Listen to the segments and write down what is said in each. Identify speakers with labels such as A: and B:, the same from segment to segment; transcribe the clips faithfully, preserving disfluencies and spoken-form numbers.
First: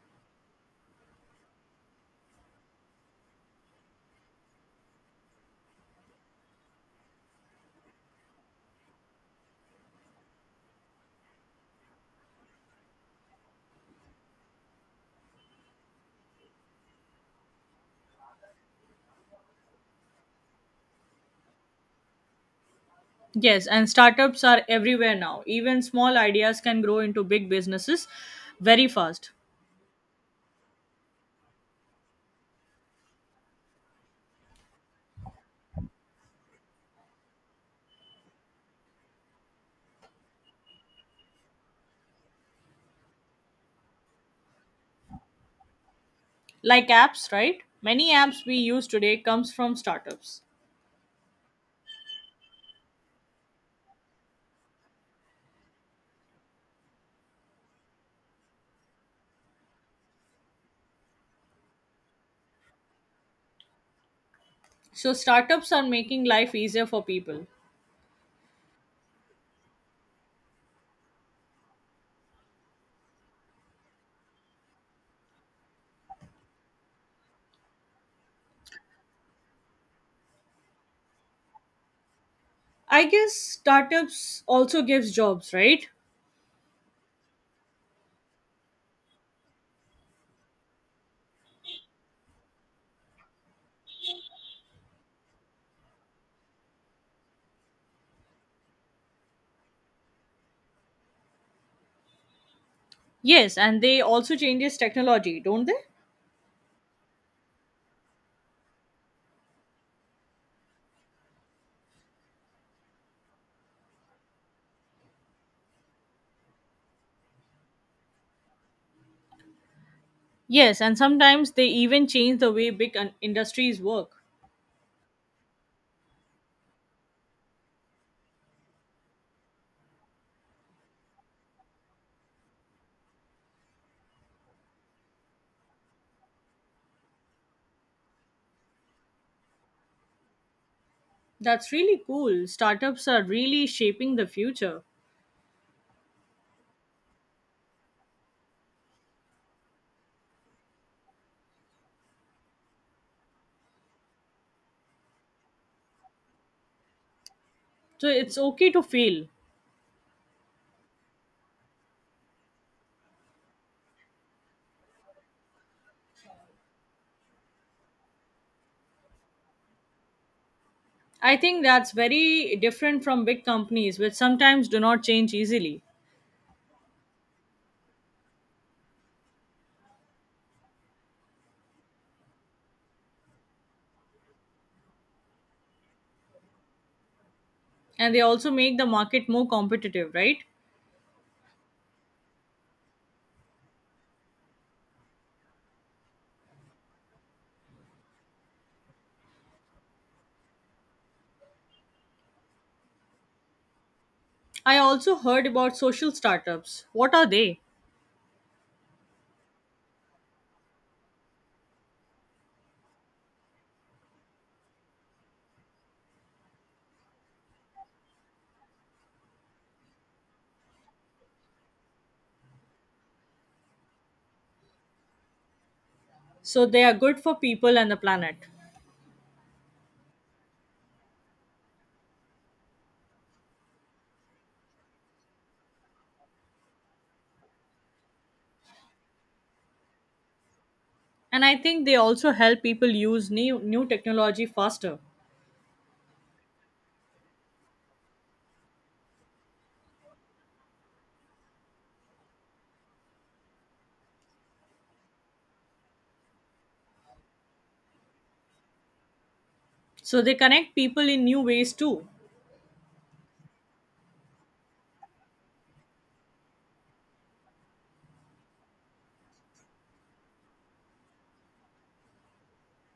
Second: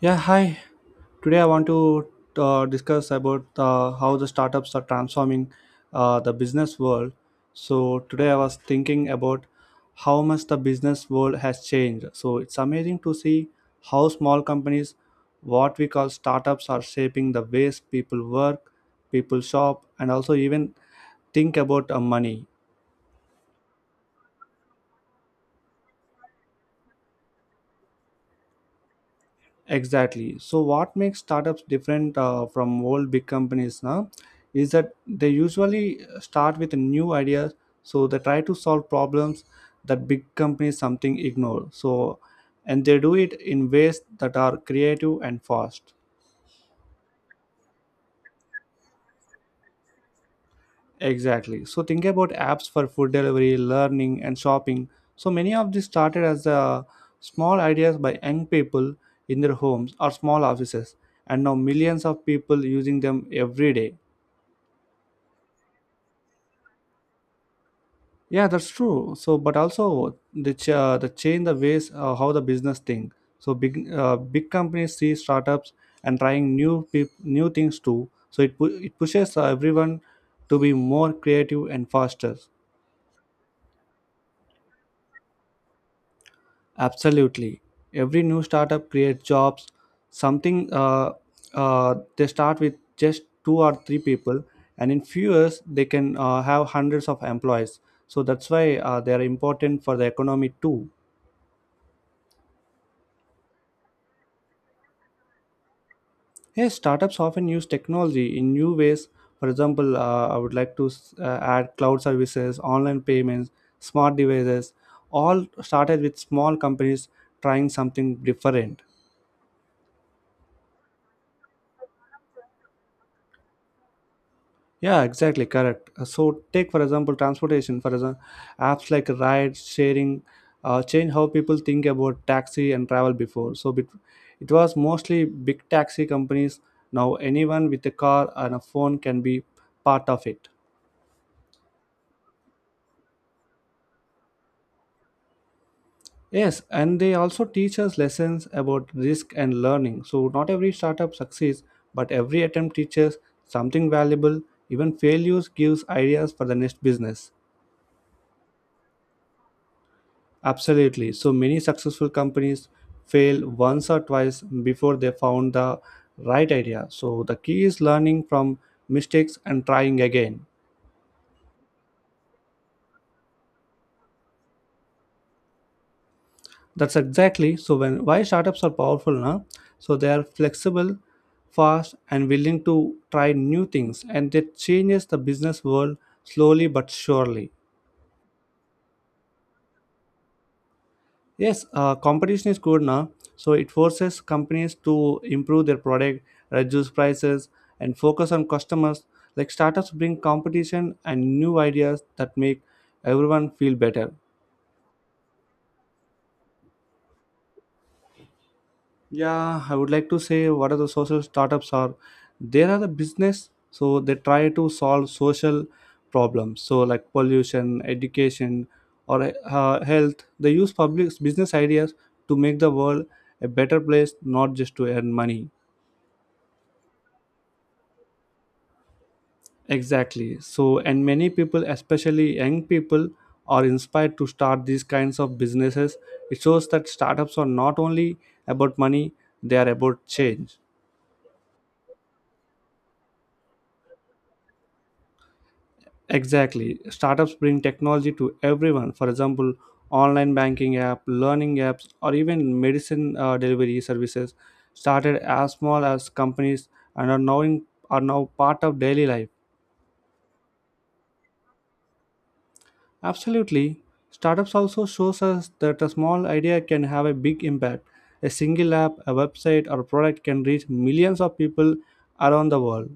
A: Yeah, hi. Today I want to uh, discuss about uh, how the startups are transforming uh, the business world. So today I was thinking about how much the business world has changed. So it's amazing to see how small companies, what we call startups, are shaping the ways people work, people shop, and also even think about uh, money.
B: Yes, and startups are everywhere now. Even small ideas can grow into big businesses very fast.
A: Exactly. So, what makes startups different uh, from old big companies now is that they usually uh, start with new ideas. So, they try to solve problems that big companies something ignore. So, and they do it in ways that are creative and fast.
B: Like apps, right? Many apps we use today comes from startups.
A: Exactly. So, think about apps for food delivery, learning, and shopping. So, many of these started as uh, small ideas by young people in their homes or small offices, and now millions of people using them every day.
B: So startups are making life easier for people.
A: Yeah, that's true. So, but also the ch- uh, the change the ways uh, how the business think. So big uh, big companies see startups and trying new peop- new things too. So it pu- it pushes uh, everyone to be more creative and faster.
B: I guess startups also gives jobs, right?
A: Absolutely, every new startup creates jobs. Something uh, uh, They start with just two or three people, and in few years they can uh, have hundreds of employees. So that's why uh, they are important for the economy too.
B: Yes, and they also changes technology, don't they?
A: Yes, startups often use technology in new ways. For example, uh, I would like to s- uh, add cloud services, online payments, smart devices, all started with small companies trying something different.
B: Yes, and sometimes they even change the way big un- industries work.
A: Yeah, exactly, correct. Uh, So, take for example transportation. For example, apps like ride sharing uh, change how people think about taxi and travel before. So, it, it was mostly big taxi companies. Now, anyone with a car and a phone can be part of it.
B: That's really cool. Startups are really shaping the future.
A: Yes, and they also teach us lessons about risk and learning. So, not every startup succeeds, but every attempt teaches something valuable. Even failures gives ideas for the next business.
B: So it's okay to fail.
A: Absolutely. So, many successful companies fail once or twice before they found the right idea. So, the key is learning from mistakes and trying again.
B: I think that's very different from big companies, which sometimes do not change easily.
A: That's exactly so when why startups are powerful now. So they are flexible, fast, and willing to try new things, and that changes the business world slowly but surely.
B: And they also make the market more competitive, right?
A: Yes, uh, competition is good now, so it forces companies to improve their product, reduce prices, and focus on customers. Like startups bring competition and new ideas that make everyone feel better.
B: I also heard about social startups. What are they?
A: Yeah, I would like to say what are the social startups are. There are the business, so they try to solve social problems, so like pollution, education, or uh, health. They use public business ideas to make the world a better place, not just to earn money.
B: So, they are good for people and the planet.
A: Exactly. So, and many people, especially young people, are inspired to start these kinds of businesses. It shows that startups are not only about money; they are about change.
B: And I think they also help people use new, new technology faster.
A: Exactly. Startups bring technology to everyone. For example, online banking app, learning apps, or even medicine uh, delivery services started as small as companies and are now, in, are now part of daily life.
B: So, they connect people in new ways too.
A: Absolutely. Startups also shows us that a small idea can have a big impact. A single app, a website, or product can reach millions of people around the world.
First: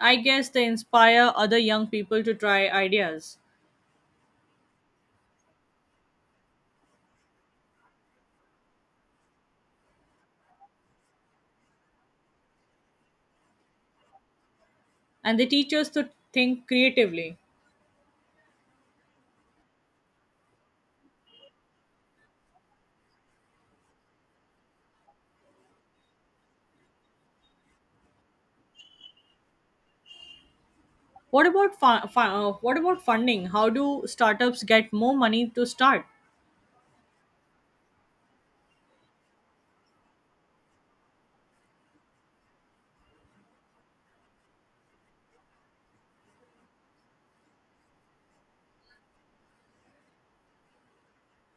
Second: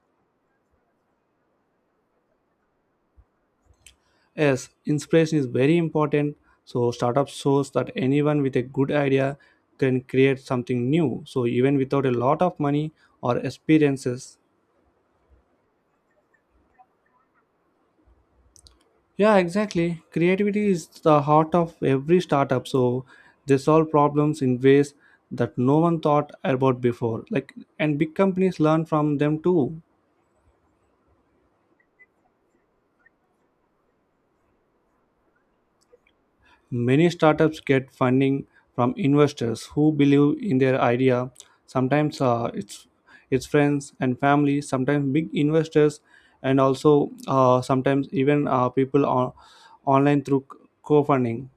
B: I guess they inspire other young people to try ideas.
A: Yes, inspiration is very important. So startup shows that anyone with a good idea can create something new. So even without a lot of money or experiences.
B: And they teach us to think creatively.
A: Yeah, exactly. Creativity is the heart of every startup. So they solve problems in ways that no one thought about before. Like and big companies learn from them too.
B: What about fu- fu- uh, what about funding? How do startups get more money to start?
A: Many startups get funding from investors who believe in their idea. Sometimes uh, it's it's friends and family. Sometimes big investors, and also uh, sometimes even uh, people on online through co-funding.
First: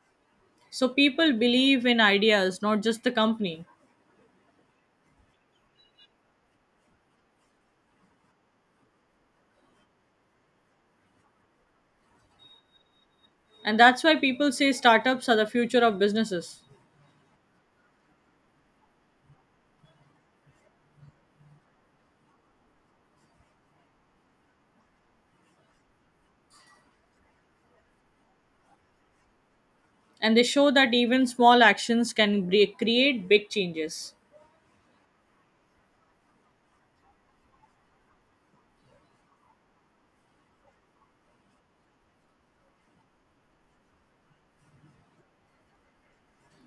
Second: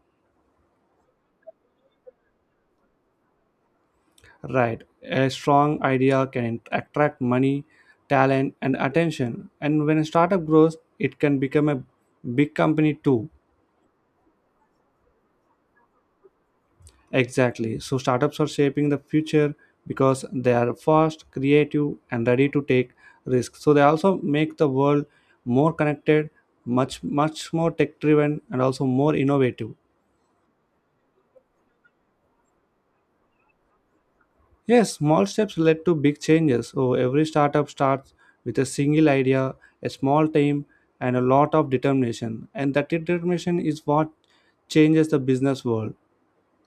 B: So people believe in ideas, not just the company.
A: Right, a strong idea can attract money, talent, and attention. And when a startup grows, it can become a big company too.
B: And that's why people say startups are the future of businesses.
A: Exactly. So startups are shaping the future because they are fast, creative, and ready to take risks. So they also make the world more connected, much much more tech driven, and also more innovative.
B: And they show that even small actions can bre- create big changes.
A: Yes, small steps led to big changes. So every startup starts with a single idea, a small team, and a lot of determination. And that determination is what changes the business world.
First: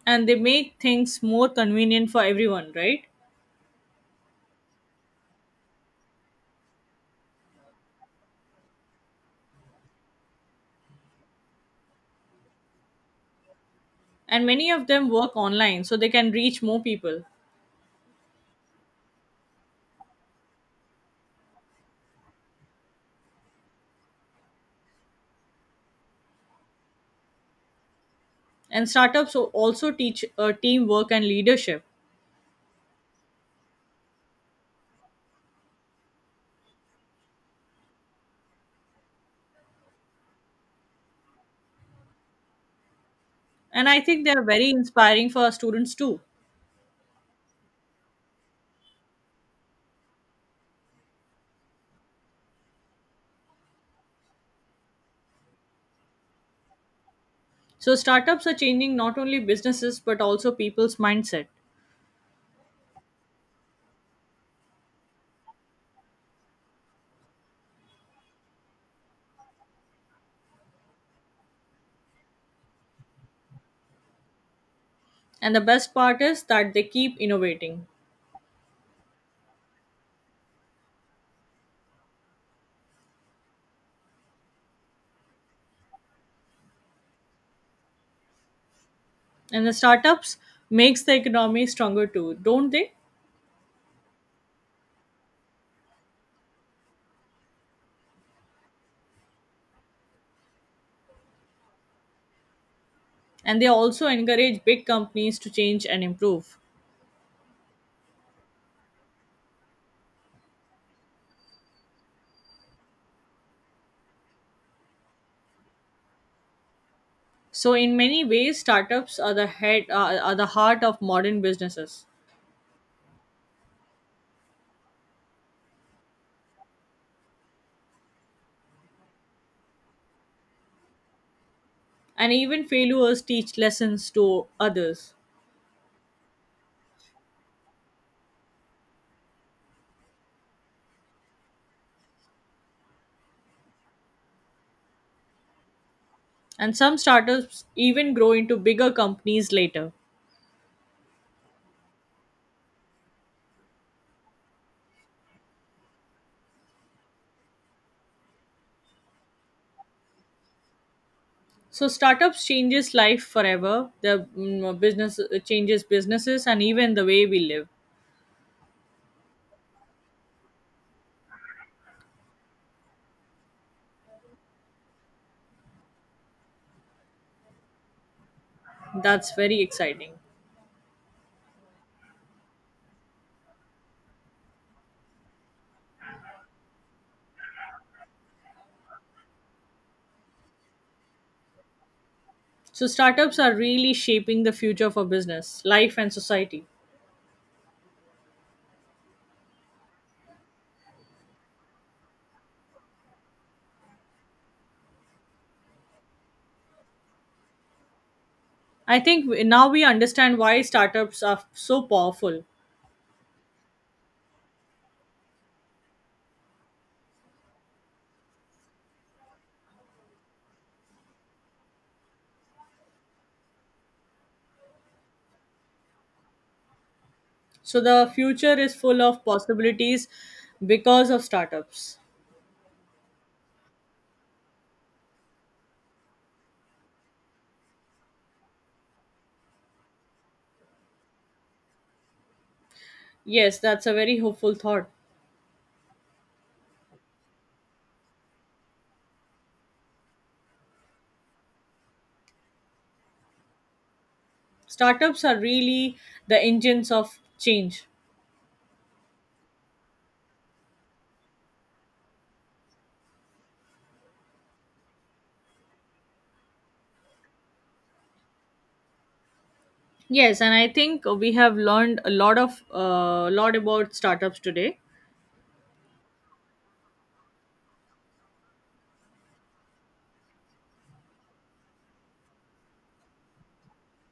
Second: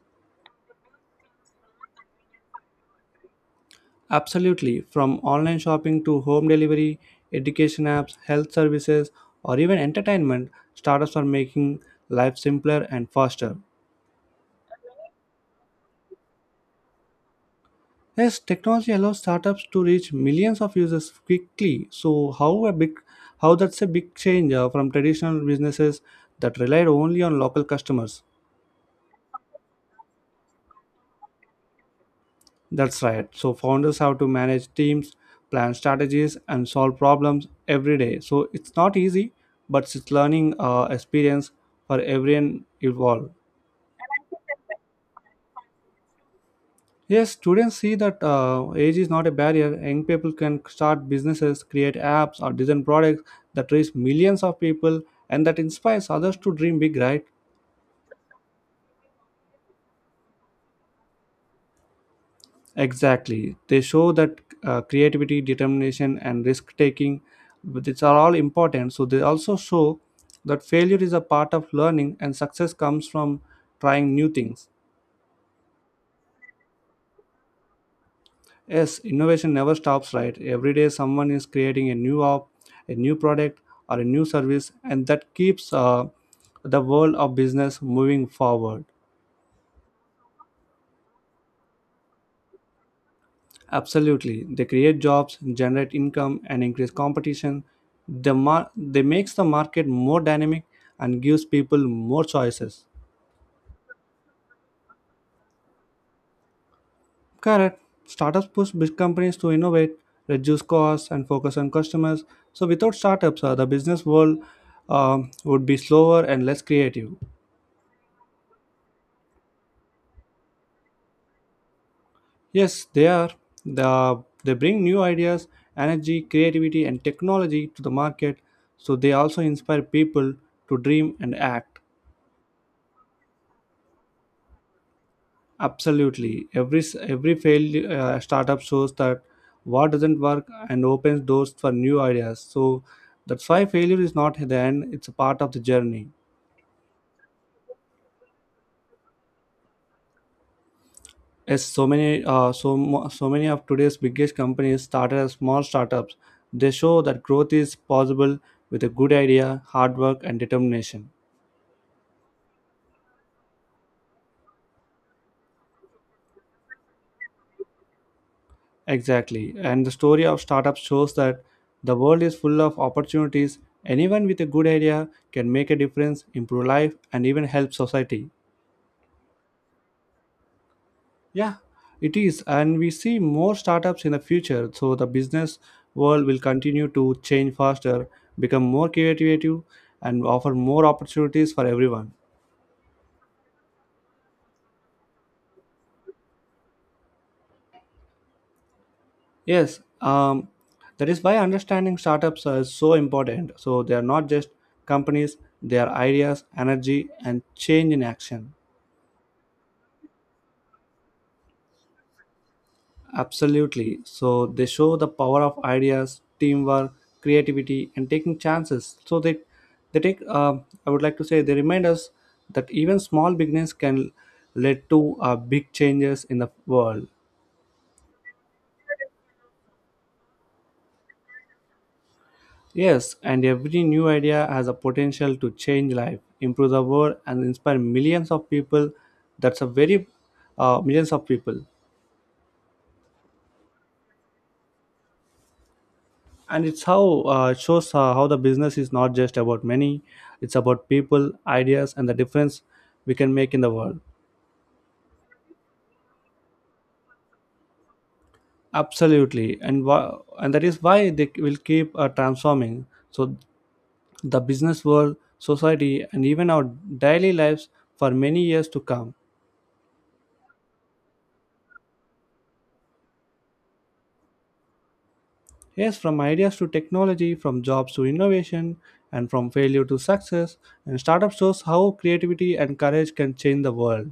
B: And they make things more convenient for everyone, right?
A: Absolutely, from online shopping to home delivery, education apps, health services, or even entertainment, startups are making life simpler and faster.
B: And many of them work online so they can reach more people.
A: Yes, technology allows startups to reach millions of users quickly. So, how a big, how that's a big change uh, from traditional businesses that relied only on local customers.
B: And startups al- also teach uh, teamwork and leadership.
A: That's right. So founders have to manage teams, plan strategies, and solve problems every day. So it's not easy, but it's learning uh, experience for everyone involved.
B: And I think they are very inspiring for our students too.
A: Yes, students see that uh, age is not a barrier. Young people can start businesses, create apps, or design products that reach millions of people, and that inspires others to dream big, right?
B: So, startups are changing not only businesses but also people's mindset.
A: Exactly. They show that uh, creativity, determination, and risk taking, these are all important. So they also show that failure is a part of learning and success comes from trying new things.
B: And the best part is that they keep innovating.
A: Yes, innovation never stops, right? Every day someone is creating a new app, a new product, or a new service, and that keeps uh, the world of business moving forward.
B: And the startups makes the economy stronger too, don't they?
A: Absolutely. They create jobs, generate income, and increase competition. The mar- they makes the market more dynamic and gives people more choices.
B: And they also encourage big companies to change and improve.
A: Correct. Startups push big companies to innovate, reduce costs, and focus on customers. So without startups, uh, the business world um, would be slower and less creative.
B: So, in many ways, startups are the head are, are the heart of modern businesses.
A: Yes, they are. The, they bring new ideas, energy, creativity, and technology to the market. So they also inspire people to dream and act.
B: And even failures teach lessons to others.
A: Absolutely. Every s- every failed uh, startup shows that what doesn't work and opens doors for new ideas. So that's why failure is not the end; it's a part of the journey.
B: And some startups even grow into bigger companies later.
A: Yes, so many uh, so mo- so many of today's biggest companies started as small startups. They show that growth is possible with a good idea, hard work, and determination.
B: So startups changes life forever. The mm, uh, business uh, changes businesses and even the way we live.
A: Exactly. And the story of startups shows that the world is full of opportunities. Anyone with a good idea can make a difference, improve life, and even help society.
B: That's very exciting.
A: Yeah, it is. And we see more startups in the future. So the business world will continue to change faster, become more creative, and offer more opportunities for everyone.
B: So startups are really shaping the future for business, life and society.
A: Yes, um, that is why understanding startups is so important. So they are not just companies, they are ideas, energy, and change in action.
B: I think we- now we understand why startups are so powerful.
A: Absolutely. So they show the power of ideas, teamwork, creativity, and taking chances. So they they take. Um I would like to say they remind us that even small beginnings can lead to uh, big changes in the world.
B: So the future is full of possibilities because of startups.
A: Yes, and every new idea has a potential to change life, improve the world, and inspire millions of people. That's a very uh, Millions of people.
B: Yes, that's a very hopeful thought.
A: And it's how uh, it shows uh, how the business is not just about money, it's about people, ideas, and the difference we can make in the world.
B: Startups are really the engines of change.
A: Absolutely. And why, and that is why they will keep uh, transforming, so the business world, society, and even our daily lives for many years to come.
B: Yes, and I think we have learned a lot of uh, lot about startups today.
A: Yes, from ideas to technology, from jobs to innovation, and from failure to success. And startup shows how creativity and courage can change the world.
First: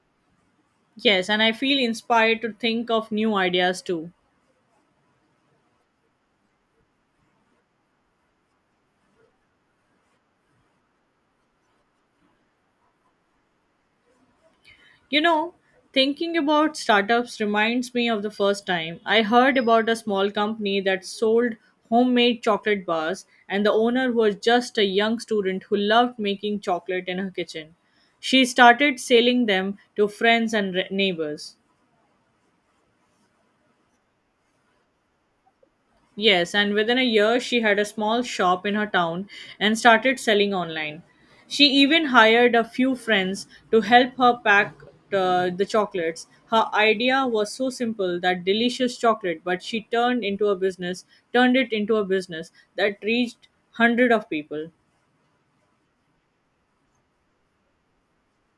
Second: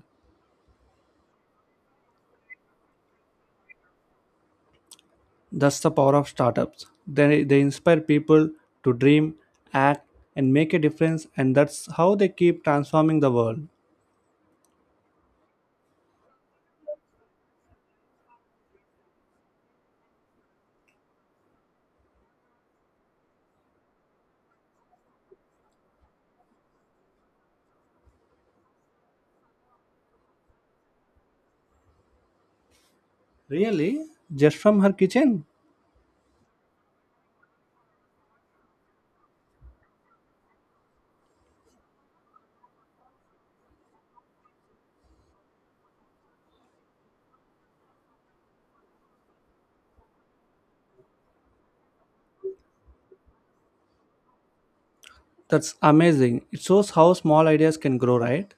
B: Yes, and I feel inspired to think of new ideas too.
A: That's the power of startups. They, they inspire people to dream, act, and make a difference, and that's how they keep transforming the world.
B: You know, Thinking about startups reminds me of the first time I heard about a small company that sold homemade chocolate bars, and the owner was just a young student who loved making chocolate in her kitchen. She started selling them to friends and re- neighbors.
A: Really? Just from her kitchen?
B: Yes, and within a year, she had a small shop in her town and started selling online. She even hired a few friends to help her pack uh, the chocolates. Her idea was so simple that delicious chocolate, but she turned into a business, turned it into a business that reached hundred of people.
A: That's amazing. It shows how small ideas can grow, right?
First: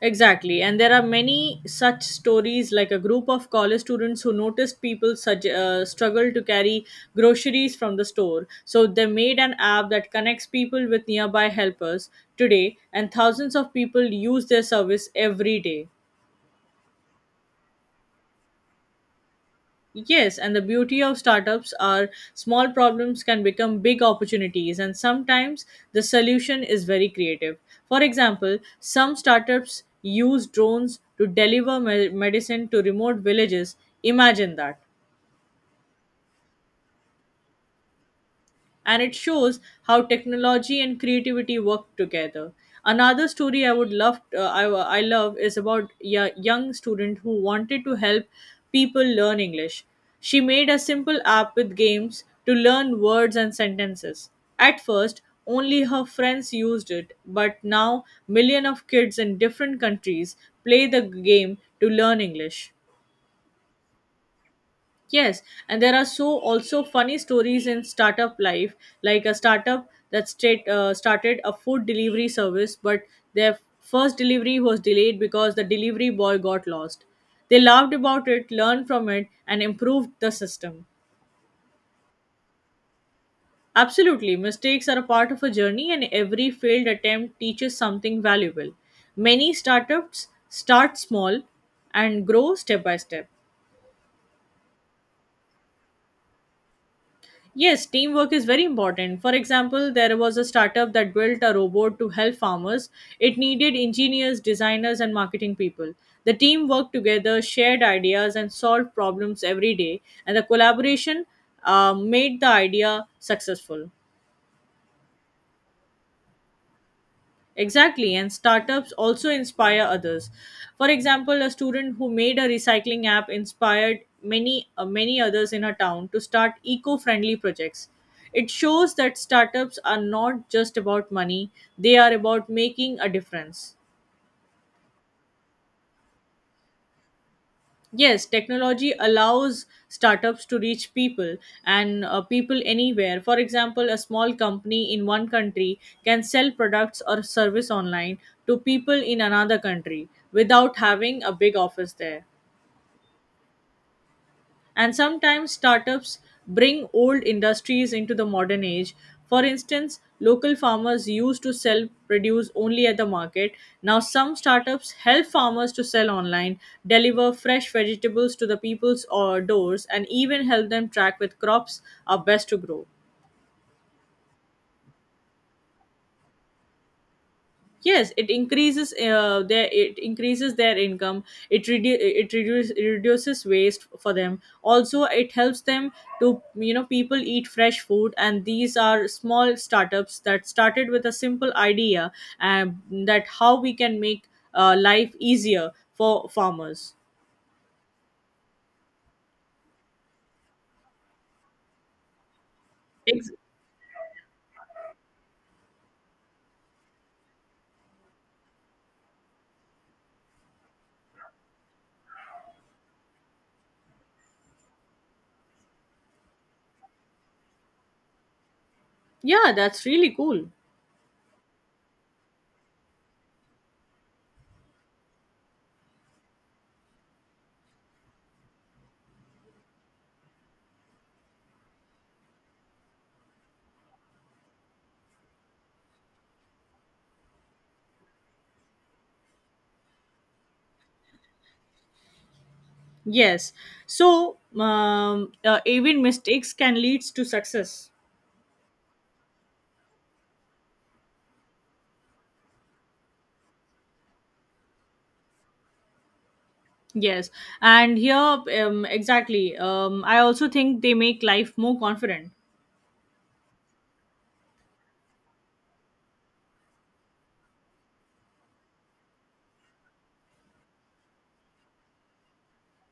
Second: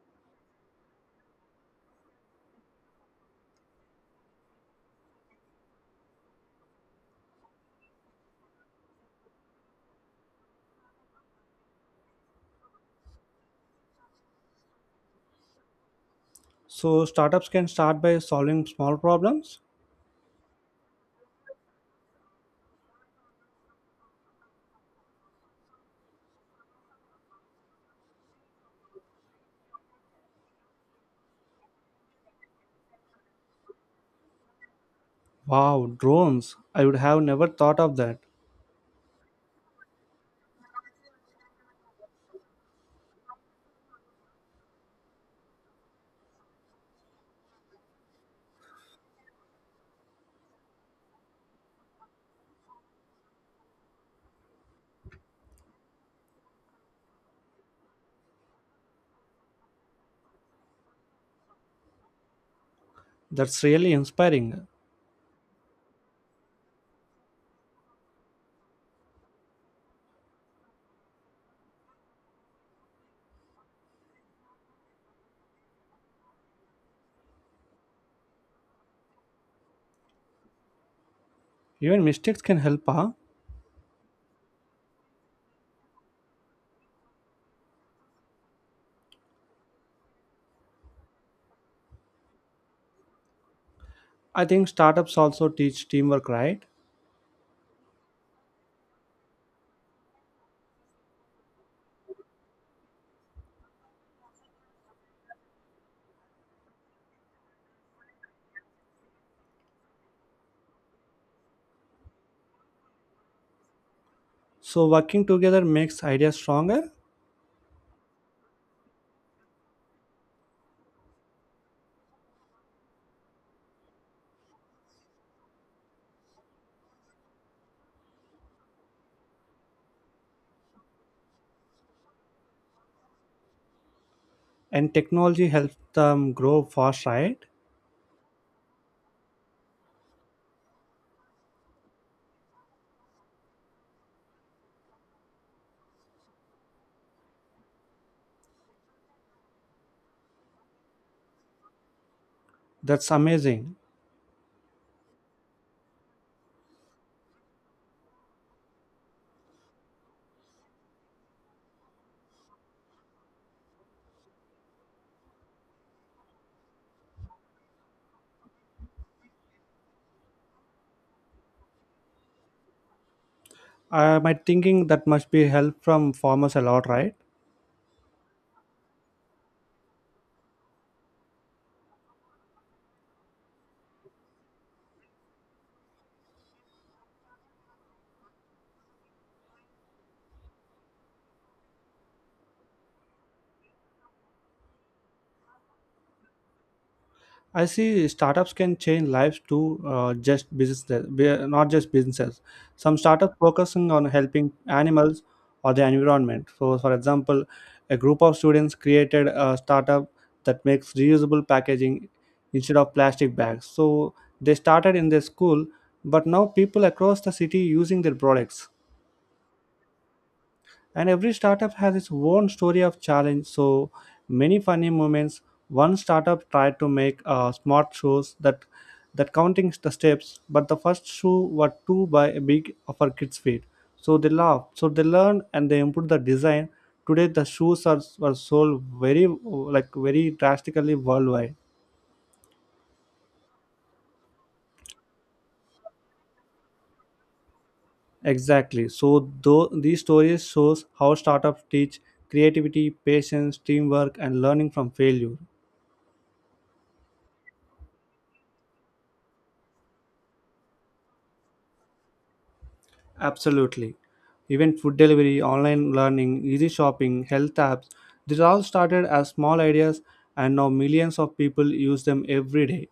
B: Exactly. And there are many such stories, like a group of college students who noticed people such, uh, struggle to carry groceries from the store. So they made an app that connects people with nearby helpers today, and thousands of people use their service every day.
A: So, startups can start by solving small problems?
B: Yes, and the beauty of startups are small problems can become big opportunities, and sometimes the solution is very creative. For example, some startups use drones to deliver me- medicine to remote villages. Imagine that.
A: Wow, drones. I would have never thought of that.
B: And it shows how technology and creativity work together. Another story I would love, uh, I, I love, is about a young student who wanted to help people learn English. She made a simple app with games to learn words and sentences. At first, only her friends used it, but now millions of kids in different countries play the game to learn English.
A: That's really inspiring.
B: Yes, and there are so also funny stories in startup life, like a startup that straight, uh, started a food delivery service, but their first delivery was delayed because the delivery boy got lost. They laughed about it, learned from it, and improved the system.
A: Even mistakes can help, huh?
B: Absolutely, mistakes are a part of a journey, and every failed attempt teaches something valuable. Many startups start small and grow step by step.
A: I think startups also teach teamwork, right?
B: Yes, teamwork is very important. For example, there was a startup that built a robot to help farmers. It needed engineers, designers, and marketing people. The team worked together, shared ideas, and solved problems every day, and the collaboration uh, made the idea successful.
A: So, working together makes ideas stronger?
B: Exactly, and startups also inspire others. For example, a student who made a recycling app inspired many uh, many others in her town to start eco-friendly projects. It shows that startups are not just about money, they are about making a difference.
A: And technology helps them grow fast, right?
B: Yes, technology allows startups to reach people and uh, people anywhere. For example, a small company in one country can sell products or service online to people in another country without having a big office there.
A: That's amazing.
B: And sometimes startups bring old industries into the modern age. For instance, local farmers used to sell produce only at the market. Now, some startups help farmers to sell online, deliver fresh vegetables to the people's uh, doors, and even help them track which crops are best to grow.
A: I might thinking that must be help from farmers a lot, right?
B: Yes, it increases uh, their it increases their income. It redu- it reduce, reduces waste for them. Also it helps them to you know people eat fresh food, and these are small startups that started with a simple idea, and that how we can make uh, life easier for farmers.
A: I see startups can change lives too. Uh, just business be- not just businesses, some
B: Ex-
A: startups focusing on helping animals or the environment. So for example, a group of students created a startup that makes reusable packaging instead of plastic bags. So they started in their school, but now people across the city using their products.
B: yeah, that's really cool.
A: And every startup has its own story of challenge, so many funny moments. One startup tried to make uh, smart shoes that that counting the steps, but the first shoe were too by big for kids feet. So they laughed, so they learned, and they improved the design. Today the shoes are were sold very like very drastically worldwide.
B: Yes, so um, uh, even mistakes can lead to success.
A: Exactly. So though these stories shows how startups teach creativity, patience, teamwork, and learning from failure.
B: Yes, and here um, exactly. Um, I also think they make life more confident.
A: Absolutely. Even food delivery, online learning, easy shopping, health apps, these all started as small ideas, and now millions of people use them every day.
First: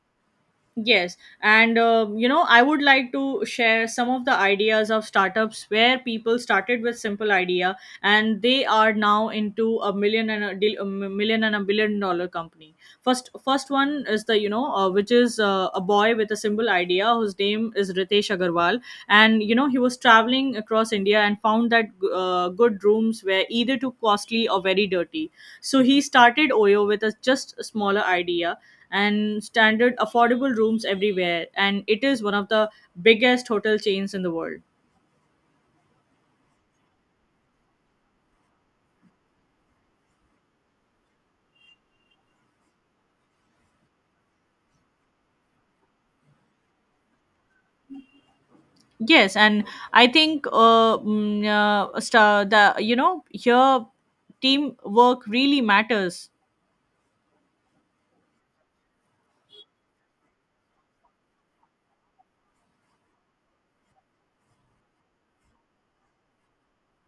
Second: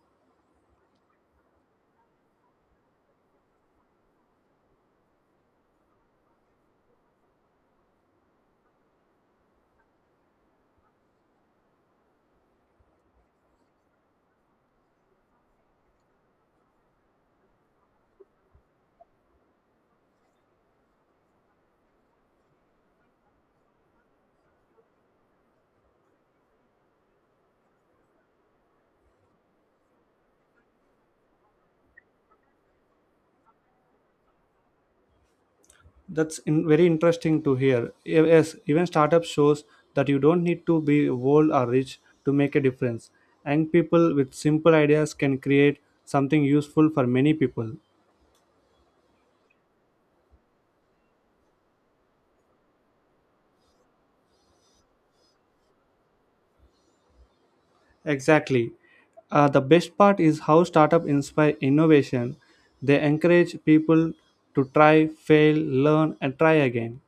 B: Yes, and uh, you know, I would like to share some of the ideas of startups where people started with simple idea and they are now into a million and a, deal, a million and a billion dollar company. First, first one is the you know, uh, which is uh, a boy with a simple idea whose name is Ritesh Agarwal, and you know, he was traveling across India and found that uh, good rooms were either too costly or very dirty. So he started Oyo with a just a smaller idea and standard affordable rooms everywhere, and it is one of the biggest hotel chains in the world.
A: That's in, very interesting to hear. E, Yes, even startup shows that you don't need to be old or rich to make a difference. Young people with simple ideas can create something useful for many people.
B: Yes, and I think uh, mm, uh sta- the you know here teamwork really matters.
A: Exactly. Uh, the best part is how startup inspire innovation. They encourage people to try, fail, learn, and try again.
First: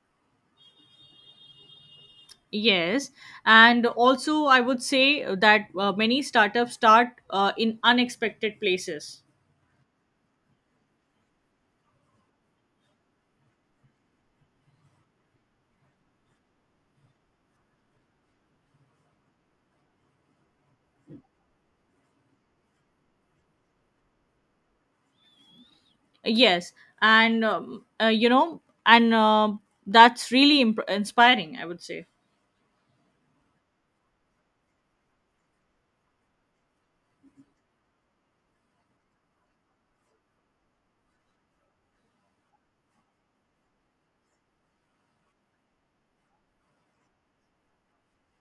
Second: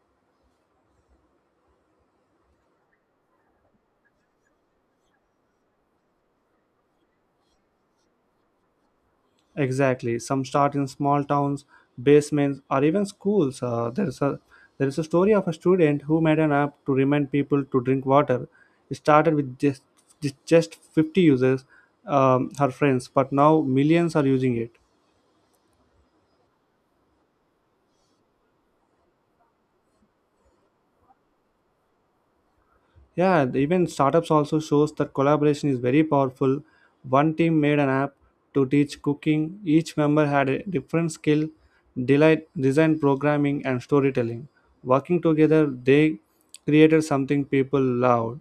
B: Yes, and also I would say that uh, many startups start uh, in unexpected places.
A: Exactly. Some start in small towns, basements, or even schools. Uh, there is a there is a story of a student who made an app to remind people to drink water. It started with just just just fifty users, um, her friends, but now millions are using it.
B: Yes, and um, uh, you know and uh, that's really imp- inspiring, I would say.
A: Yeah, the even startups also shows that collaboration is very powerful. One team made an app to teach cooking. Each member had a different skill, delight, design programming and storytelling. Working together, they created something people loved.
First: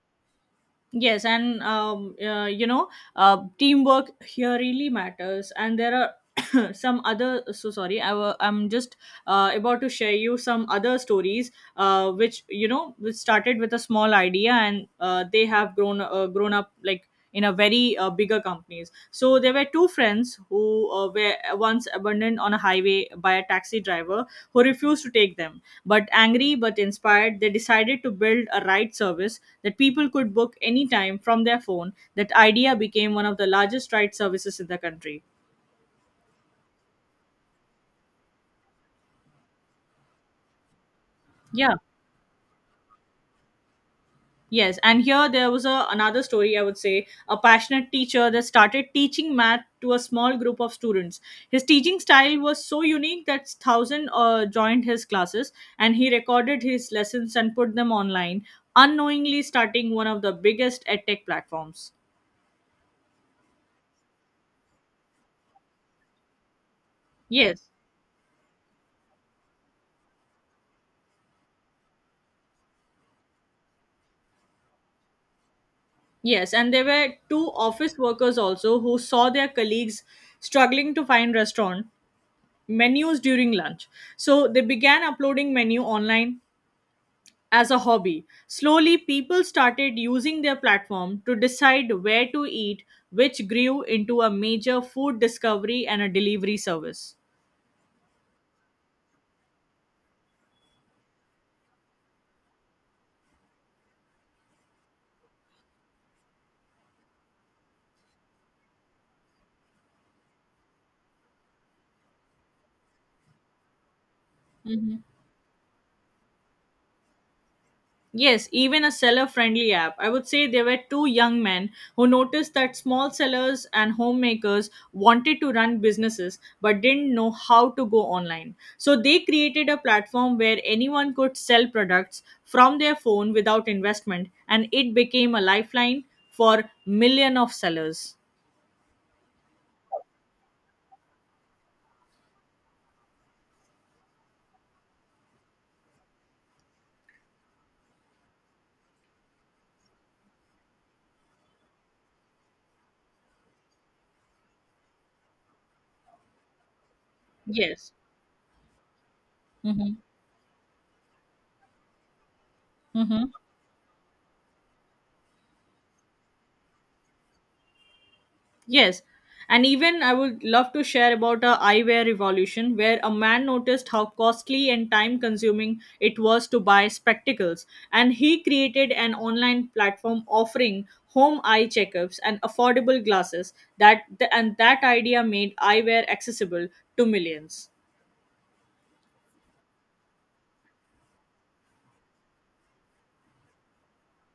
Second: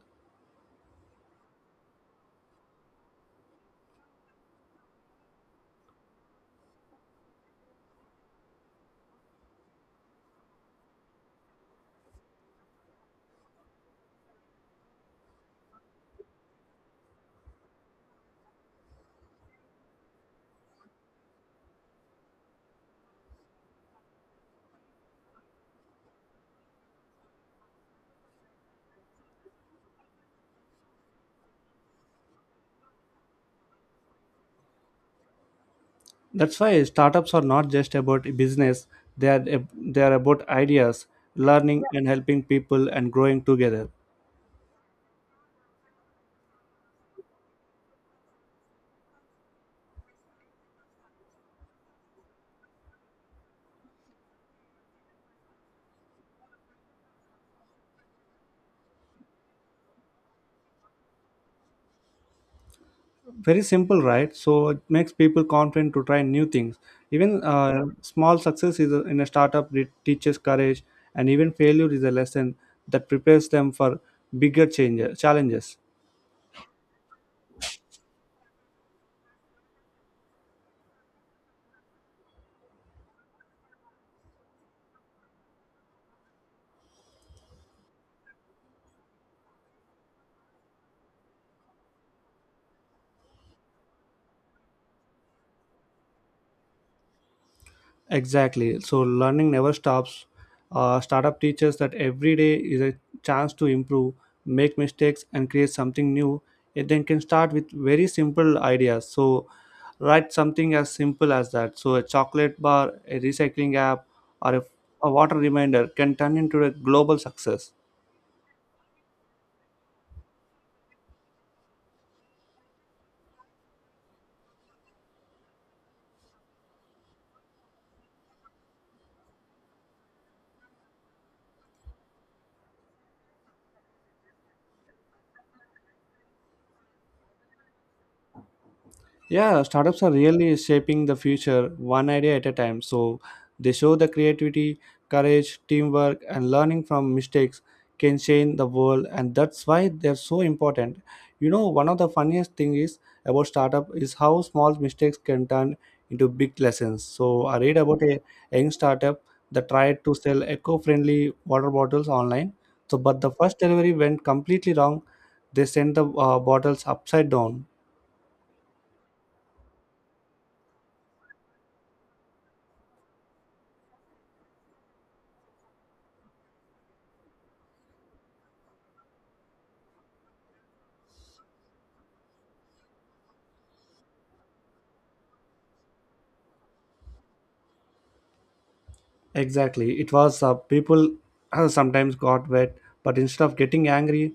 B: Yes, and um, uh, you know, uh, teamwork here really matters. And there are some other uh, so sorry, i w- I'm just uh, about to share you some other stories, uh, which you know which started with a small idea, and uh, they have grown uh, grown up like in a very uh, bigger companies. So there were two friends who uh, were once abandoned on a highway by a taxi driver who refused to take them, but angry but inspired, they decided to build a ride service that people could book anytime from their phone. That idea became one of the largest ride services in the country.
A: That's why startups are not just about business. They are ab- they are about ideas,
B: Yeah.
A: learning and helping people and growing together.
B: Yes, and here there was a, another story, I would say, a passionate teacher that started teaching math to a small group of students. His teaching style was so unique that thousands uh, joined his classes, and he recorded his lessons and put them online, unknowingly starting one of the biggest edtech platforms.
A: Very simple, right? So it makes people confident to try new things. Even
B: Yes,
A: uh, small success is a, in a startup, it teaches courage, and even failure is a lesson that prepares them for bigger change, challenges.
B: yes, and there were two office workers also who saw their colleagues struggling to find restaurant menus during lunch. So they began uploading menu online as a hobby. Slowly, people started using their platform to decide where to eat, which grew into a major food discovery and a delivery service.
A: Exactly. So learning never stops. Uh, startup teaches that every day is a chance to improve, make mistakes, and create something new. It then can start with very simple ideas. So write something as simple as that. So a chocolate bar, a recycling app, or a,
B: Mhm.
A: a water reminder can turn into a global success.
B: Yes, even a seller friendly app. I would say there were two young men who noticed that small sellers and homemakers wanted to run businesses but didn't know how to go online. So they created a platform where anyone could sell products from their phone without investment, and it became a lifeline for million of sellers.
A: Yeah, startups are really shaping the future one idea at a time. So they show the creativity, courage, teamwork, and learning from mistakes can change the world, and that's why they're so important. You know, one of the funniest thing is about startup is how small mistakes can turn into big lessons. So I read
B: Yes.
A: about a young startup that
B: Mm-hmm.
A: tried to sell eco-friendly water bottles online. So, but
B: Mm-hmm.
A: the first delivery went completely wrong. They sent the uh, bottles upside down.
B: Yes, and even I would love to share about a eyewear revolution where a man noticed how costly and time consuming it was to buy spectacles, and he created an online platform offering home eye checkups and affordable glasses that and that idea made eyewear accessible to millions.
A: Exactly. It was uh, people sometimes got wet, but instead of getting angry,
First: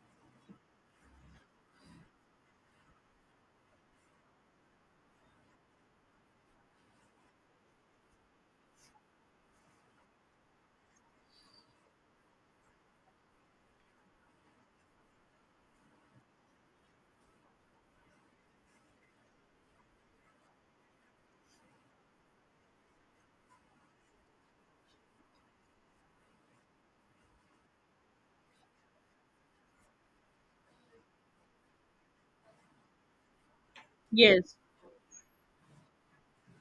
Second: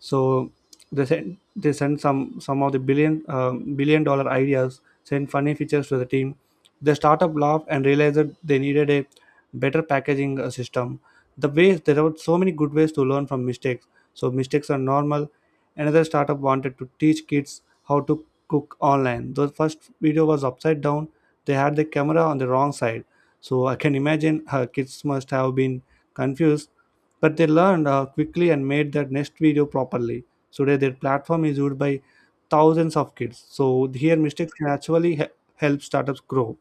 A: so they sent they sent some some of the billion um, billion dollar ideas, sent funny features to the team. The startup laughed and realized that they needed a better packaging uh, system. The ways there are so many good ways to learn from mistakes. So mistakes are normal. Another startup wanted to teach kids how to cook online. The first video was upside down. They had the camera on the wrong side, so I can imagine her kids must have been confused, but they learned uh, quickly and made their next video properly. So today, their platform is used by thousands of kids. So here, mistakes
B: Yes.
A: can actually he- help startups grow.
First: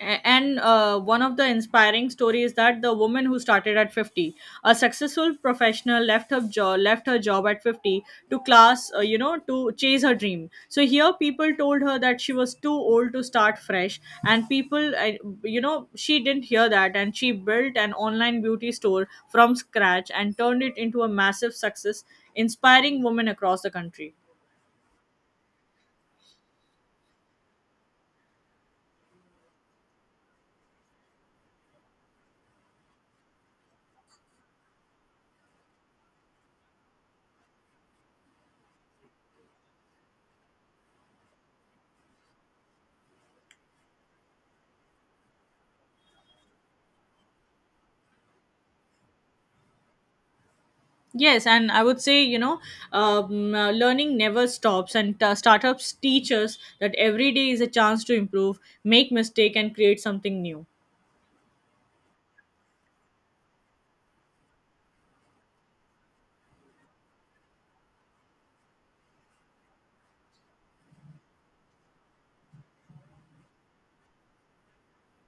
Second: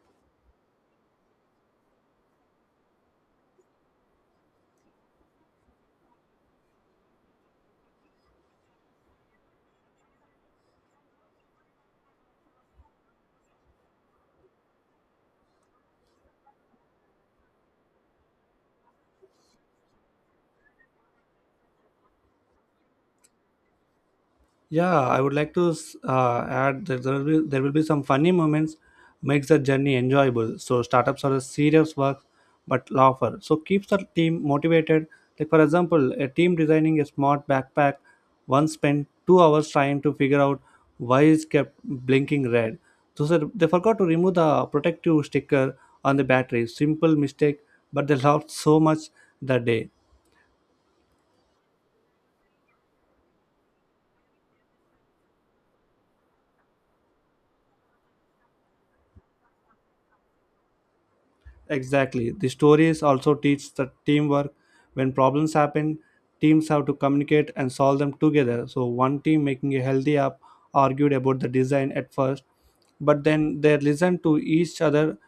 B: A- and uh, one of the inspiring stories, that the woman who started at fifty, a successful professional, left her job left her job at fifty to class uh, you know to chase her dream. So here people told her that she was too old to start fresh, and people uh, you know she didn't hear that, and she built an online beauty store from scratch and turned it into a massive success, inspiring women across the country.
A: Yeah, I would like to uh, add that there will be there will be some funny moments makes the journey enjoyable. So startups are a serious work but laughter. So keeps the team motivated. Like for example, a team designing a smart backpack once spent two hours trying to figure out why it kept blinking red. So sir, they forgot to remove the protective sticker on the battery. Simple mistake, but they laughed so much that day.
B: Yes, and I would say, you know, um, uh, learning never stops, and uh, startups teach us that every day is a chance to improve, make mistake, and create something new.
A: Exactly. The stories also teach the teamwork. When problems happen, teams have to communicate and solve them together. So one team making a healthy app argued about the design at first, but then they listened to each other,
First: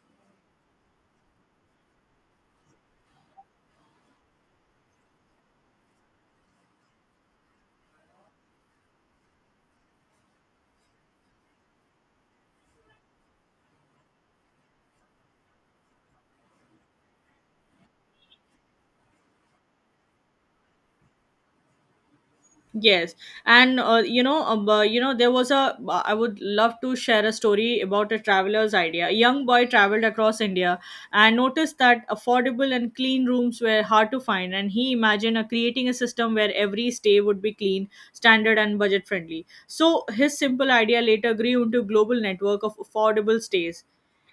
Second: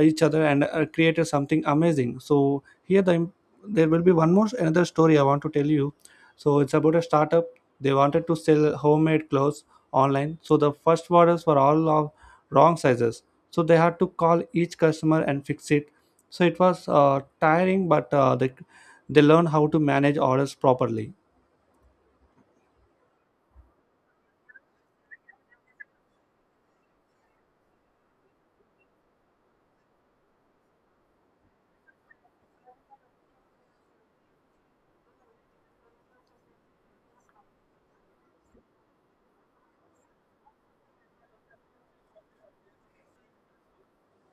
A: each other, and uh, created something amazing. So here the im- there will be one more another story I want to tell you. So it's about a startup. They wanted to sell homemade clothes online. So the first orders were all of wrong sizes, so they had to call each customer and fix it, so it was uh, tiring, but uh, they, they learned how to manage orders properly.
B: Yes, and uh, you know, um, uh, you know, there was a. uh, I would love to share a story about a traveler's idea. A young boy traveled across India and noticed that affordable and clean rooms were hard to find, and he imagined uh, creating a system where every stay would be clean, standard, and budget friendly. So his simple idea later grew into a global network of affordable stays.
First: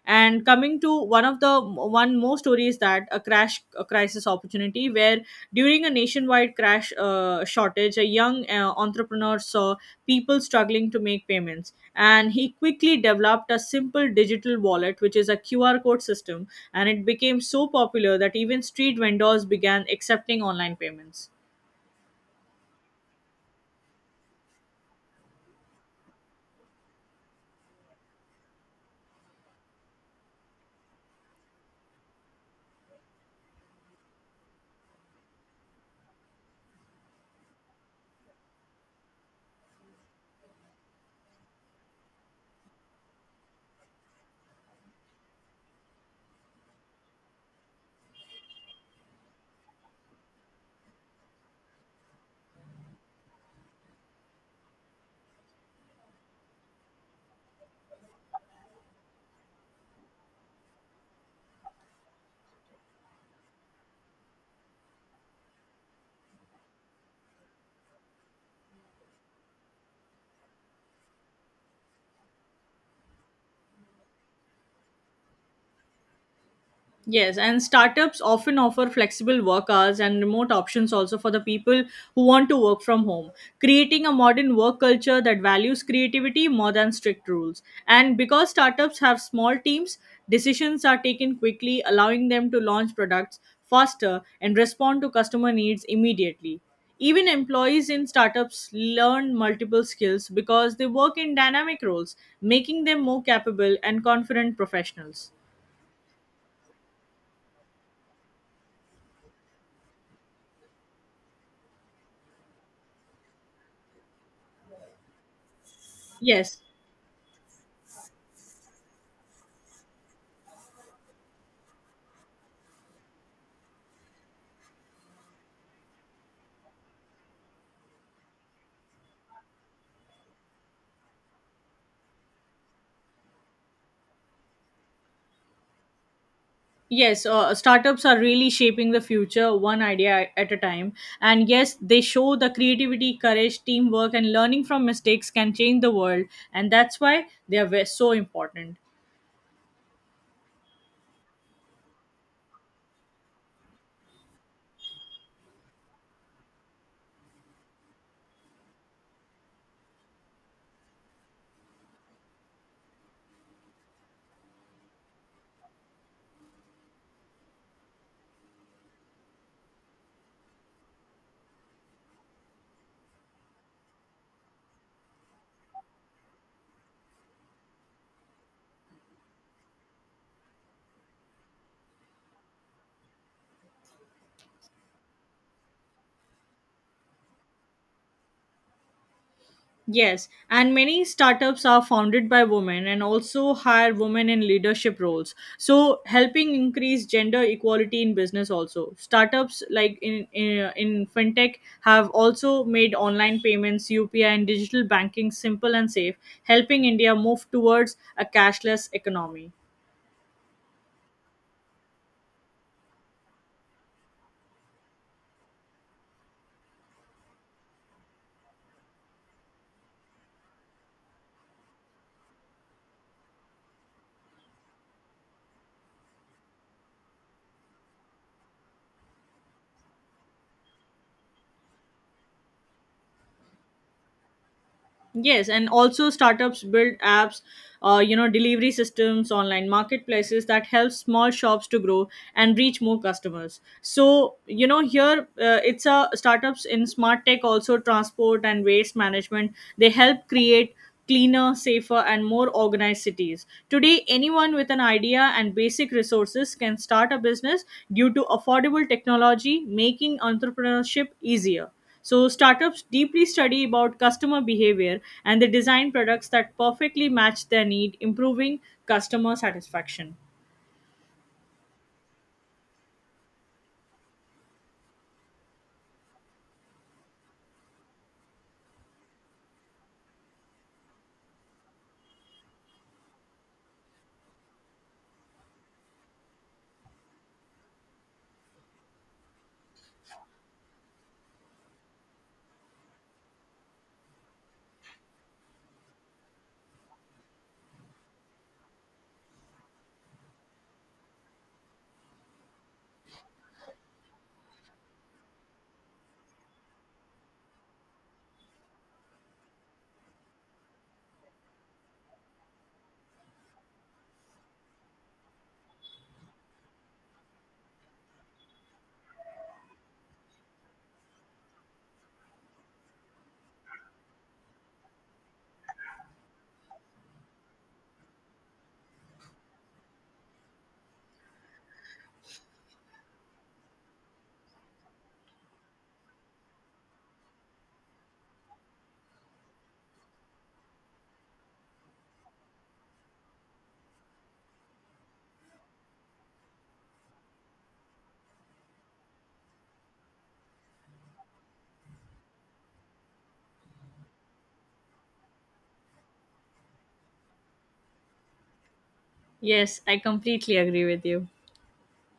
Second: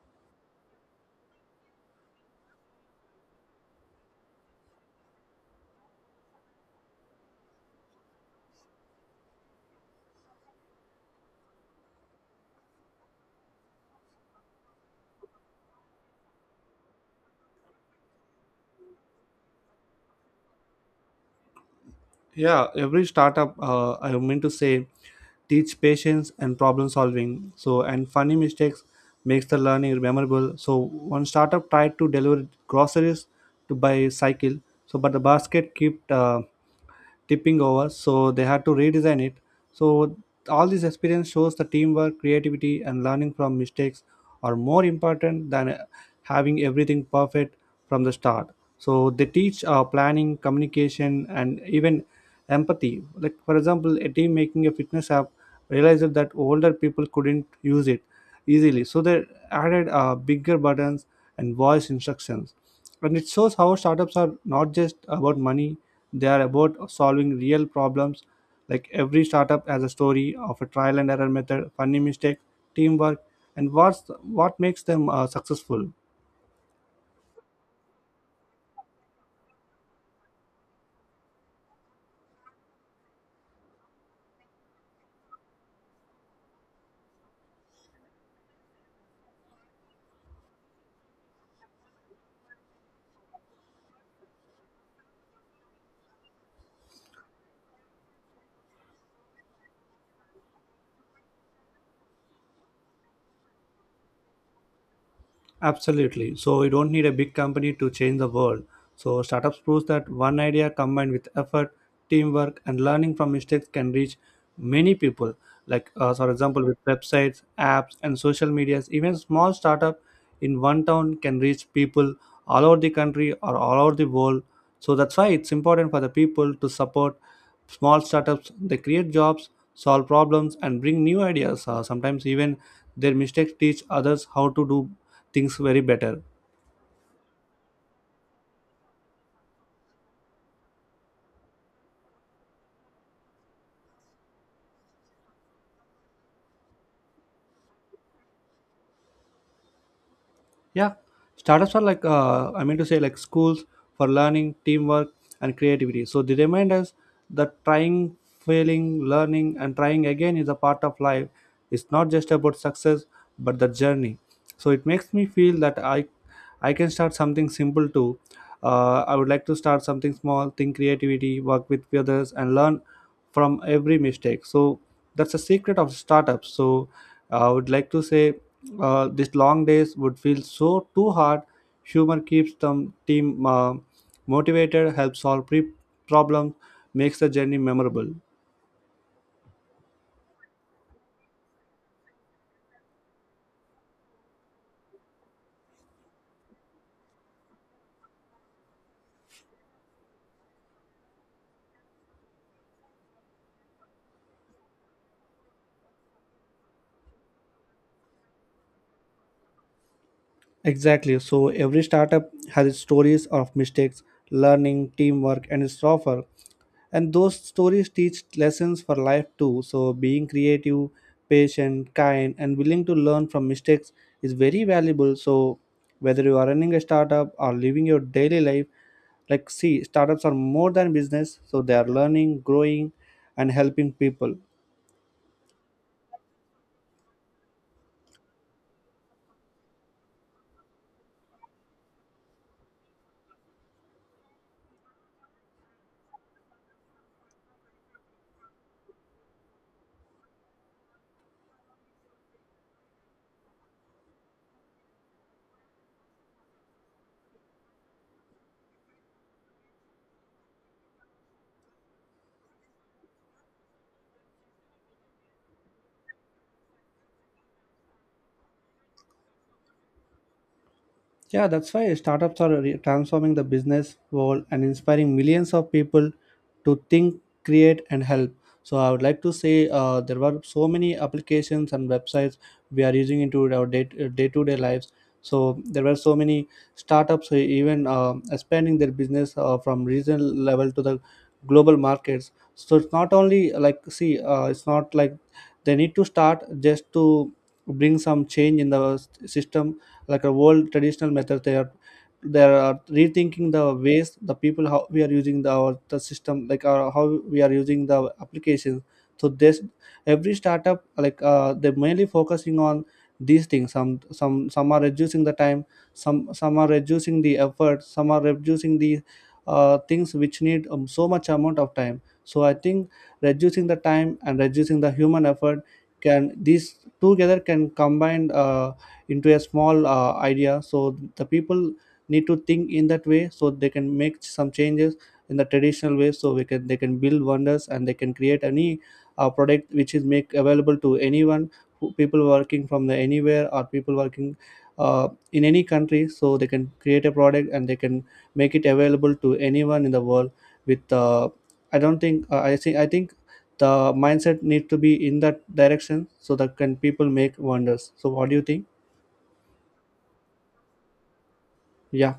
B: And coming to one of the one more story is that a crash a crisis opportunity where during a nationwide crash uh, shortage, a young uh, entrepreneur saw people struggling to make payments, and he quickly developed a simple digital wallet, which is a Q R code system, and it became so popular that even street vendors began accepting online payments.
A: Yeah, every startup uh, I mean to say teach patience and problem solving, so and funny mistakes makes the learning memorable. So one startup tried to deliver groceries to by cycle, so but the basket kept uh, tipping over, so they had to redesign it. So all this experience shows the teamwork, creativity, and learning from mistakes are more important than uh, having everything perfect from the start. So they teach uh, planning, communication, and even empathy. Like for example, a team making a fitness app realized that older people couldn't use it easily, so they added uh, bigger buttons and voice instructions. And it shows how startups are not just about money, they are about solving real problems. Like every startup has a story of a trial and error method, funny mistake, teamwork, and what's what makes them uh, successful.
B: Yes, and startups often offer flexible work hours and remote options also for the people who want to work from home, creating a modern work culture that values creativity more than strict rules. And because startups have small teams, decisions are taken quickly, allowing them to launch products faster and respond to customer needs immediately. Even employees in startups learn multiple skills because they work in dynamic roles, making them more capable and confident professionals.
A: Absolutely. So you don't need a big company to change the world. So startups proves that one idea combined with effort, teamwork, and learning from mistakes can reach many people. Like uh, for
B: Yes,
A: example, with websites, apps, and social medias, even small startups in one town can reach people all over the country or all over the world. So that's why it's important for the people to support small startups. They create jobs, solve problems, and bring new ideas. Uh, sometimes even their mistakes teach others how to do things very better.
B: yes, uh, startups are really shaping the future one idea at a time. And yes, they show the creativity, courage, teamwork, and learning from mistakes can change the world. And that's why they are ve- so important.
A: Yeah, startups are like uh, I mean to say like schools for learning, teamwork, and creativity. So they remind us that trying, failing, learning, and trying again is a part of life. It's not just about success, but the journey. So it makes me feel that I, I can start something simple too. Uh, I would like to start something small, think creativity, work with others, and learn from every mistake. So that's the secret of startups. So I would like to say uh, these long days would feel so too hard. Humor keeps the team uh, motivated, helps solve pre- problems, makes the journey memorable.
B: Yes, and many startups are founded by women and also hire women in leadership roles. So, helping increase gender equality in business also. Startups like in in, in fintech have also made online payments, U P I and digital banking simple and safe, helping India move towards a cashless economy.
A: Exactly. So every startup has its stories of mistakes, learning, teamwork, and its offer. And those stories teach lessons for life too. So being creative, patient, kind, and willing to learn from mistakes is very valuable. So whether you are running a startup or living your daily life, like see, startups are more than business. So they are learning, growing, and helping people.
B: Yes, and also startups build apps, uh, you know, delivery systems, online marketplaces that help small shops to grow and reach more customers. So, you know, here uh, it's a startups in smart tech, also transport and waste management. They help create cleaner, safer, and more organized cities. Today, anyone with an idea and basic resources can start a business due to affordable technology, making entrepreneurship easier. So startups deeply study about customer behavior and they design products that perfectly match their need, improving customer satisfaction.
A: Yeah, that's why startups are re- transforming the business world and inspiring millions of people to think, create, and help. So I would like to say uh, there were so many applications and websites we are using into our day to day lives. So there were so many startups who even uh, expanding their business uh, from regional level to the global markets. So it's not only like see, uh, it's not like they need to start just to bring some change in the s- system, like a old traditional method, they are they are rethinking the ways the people how we are using the our the system, like uh, how we are using the application. So this every startup, like uh, they're mainly focusing on these things. Some some some are reducing the time, some some are reducing the effort, some are reducing the uh, things which need um, so much amount of time. So I think reducing the time and reducing the human effort, can these together can combine uh, into a small uh, idea. So the people need to think in that way, so they can make some changes in the traditional way, so we can they can build wonders, and they can create any uh, product which is make available to anyone who, people working from the anywhere, or people working uh, in any country. So they can create a product and they can make it available to anyone in the world with uh, I don't think uh, i think i think the mindset need to be in that direction, so that can people make wonders. So what do you think?
B: Yes, I completely agree with you.
A: Yeah.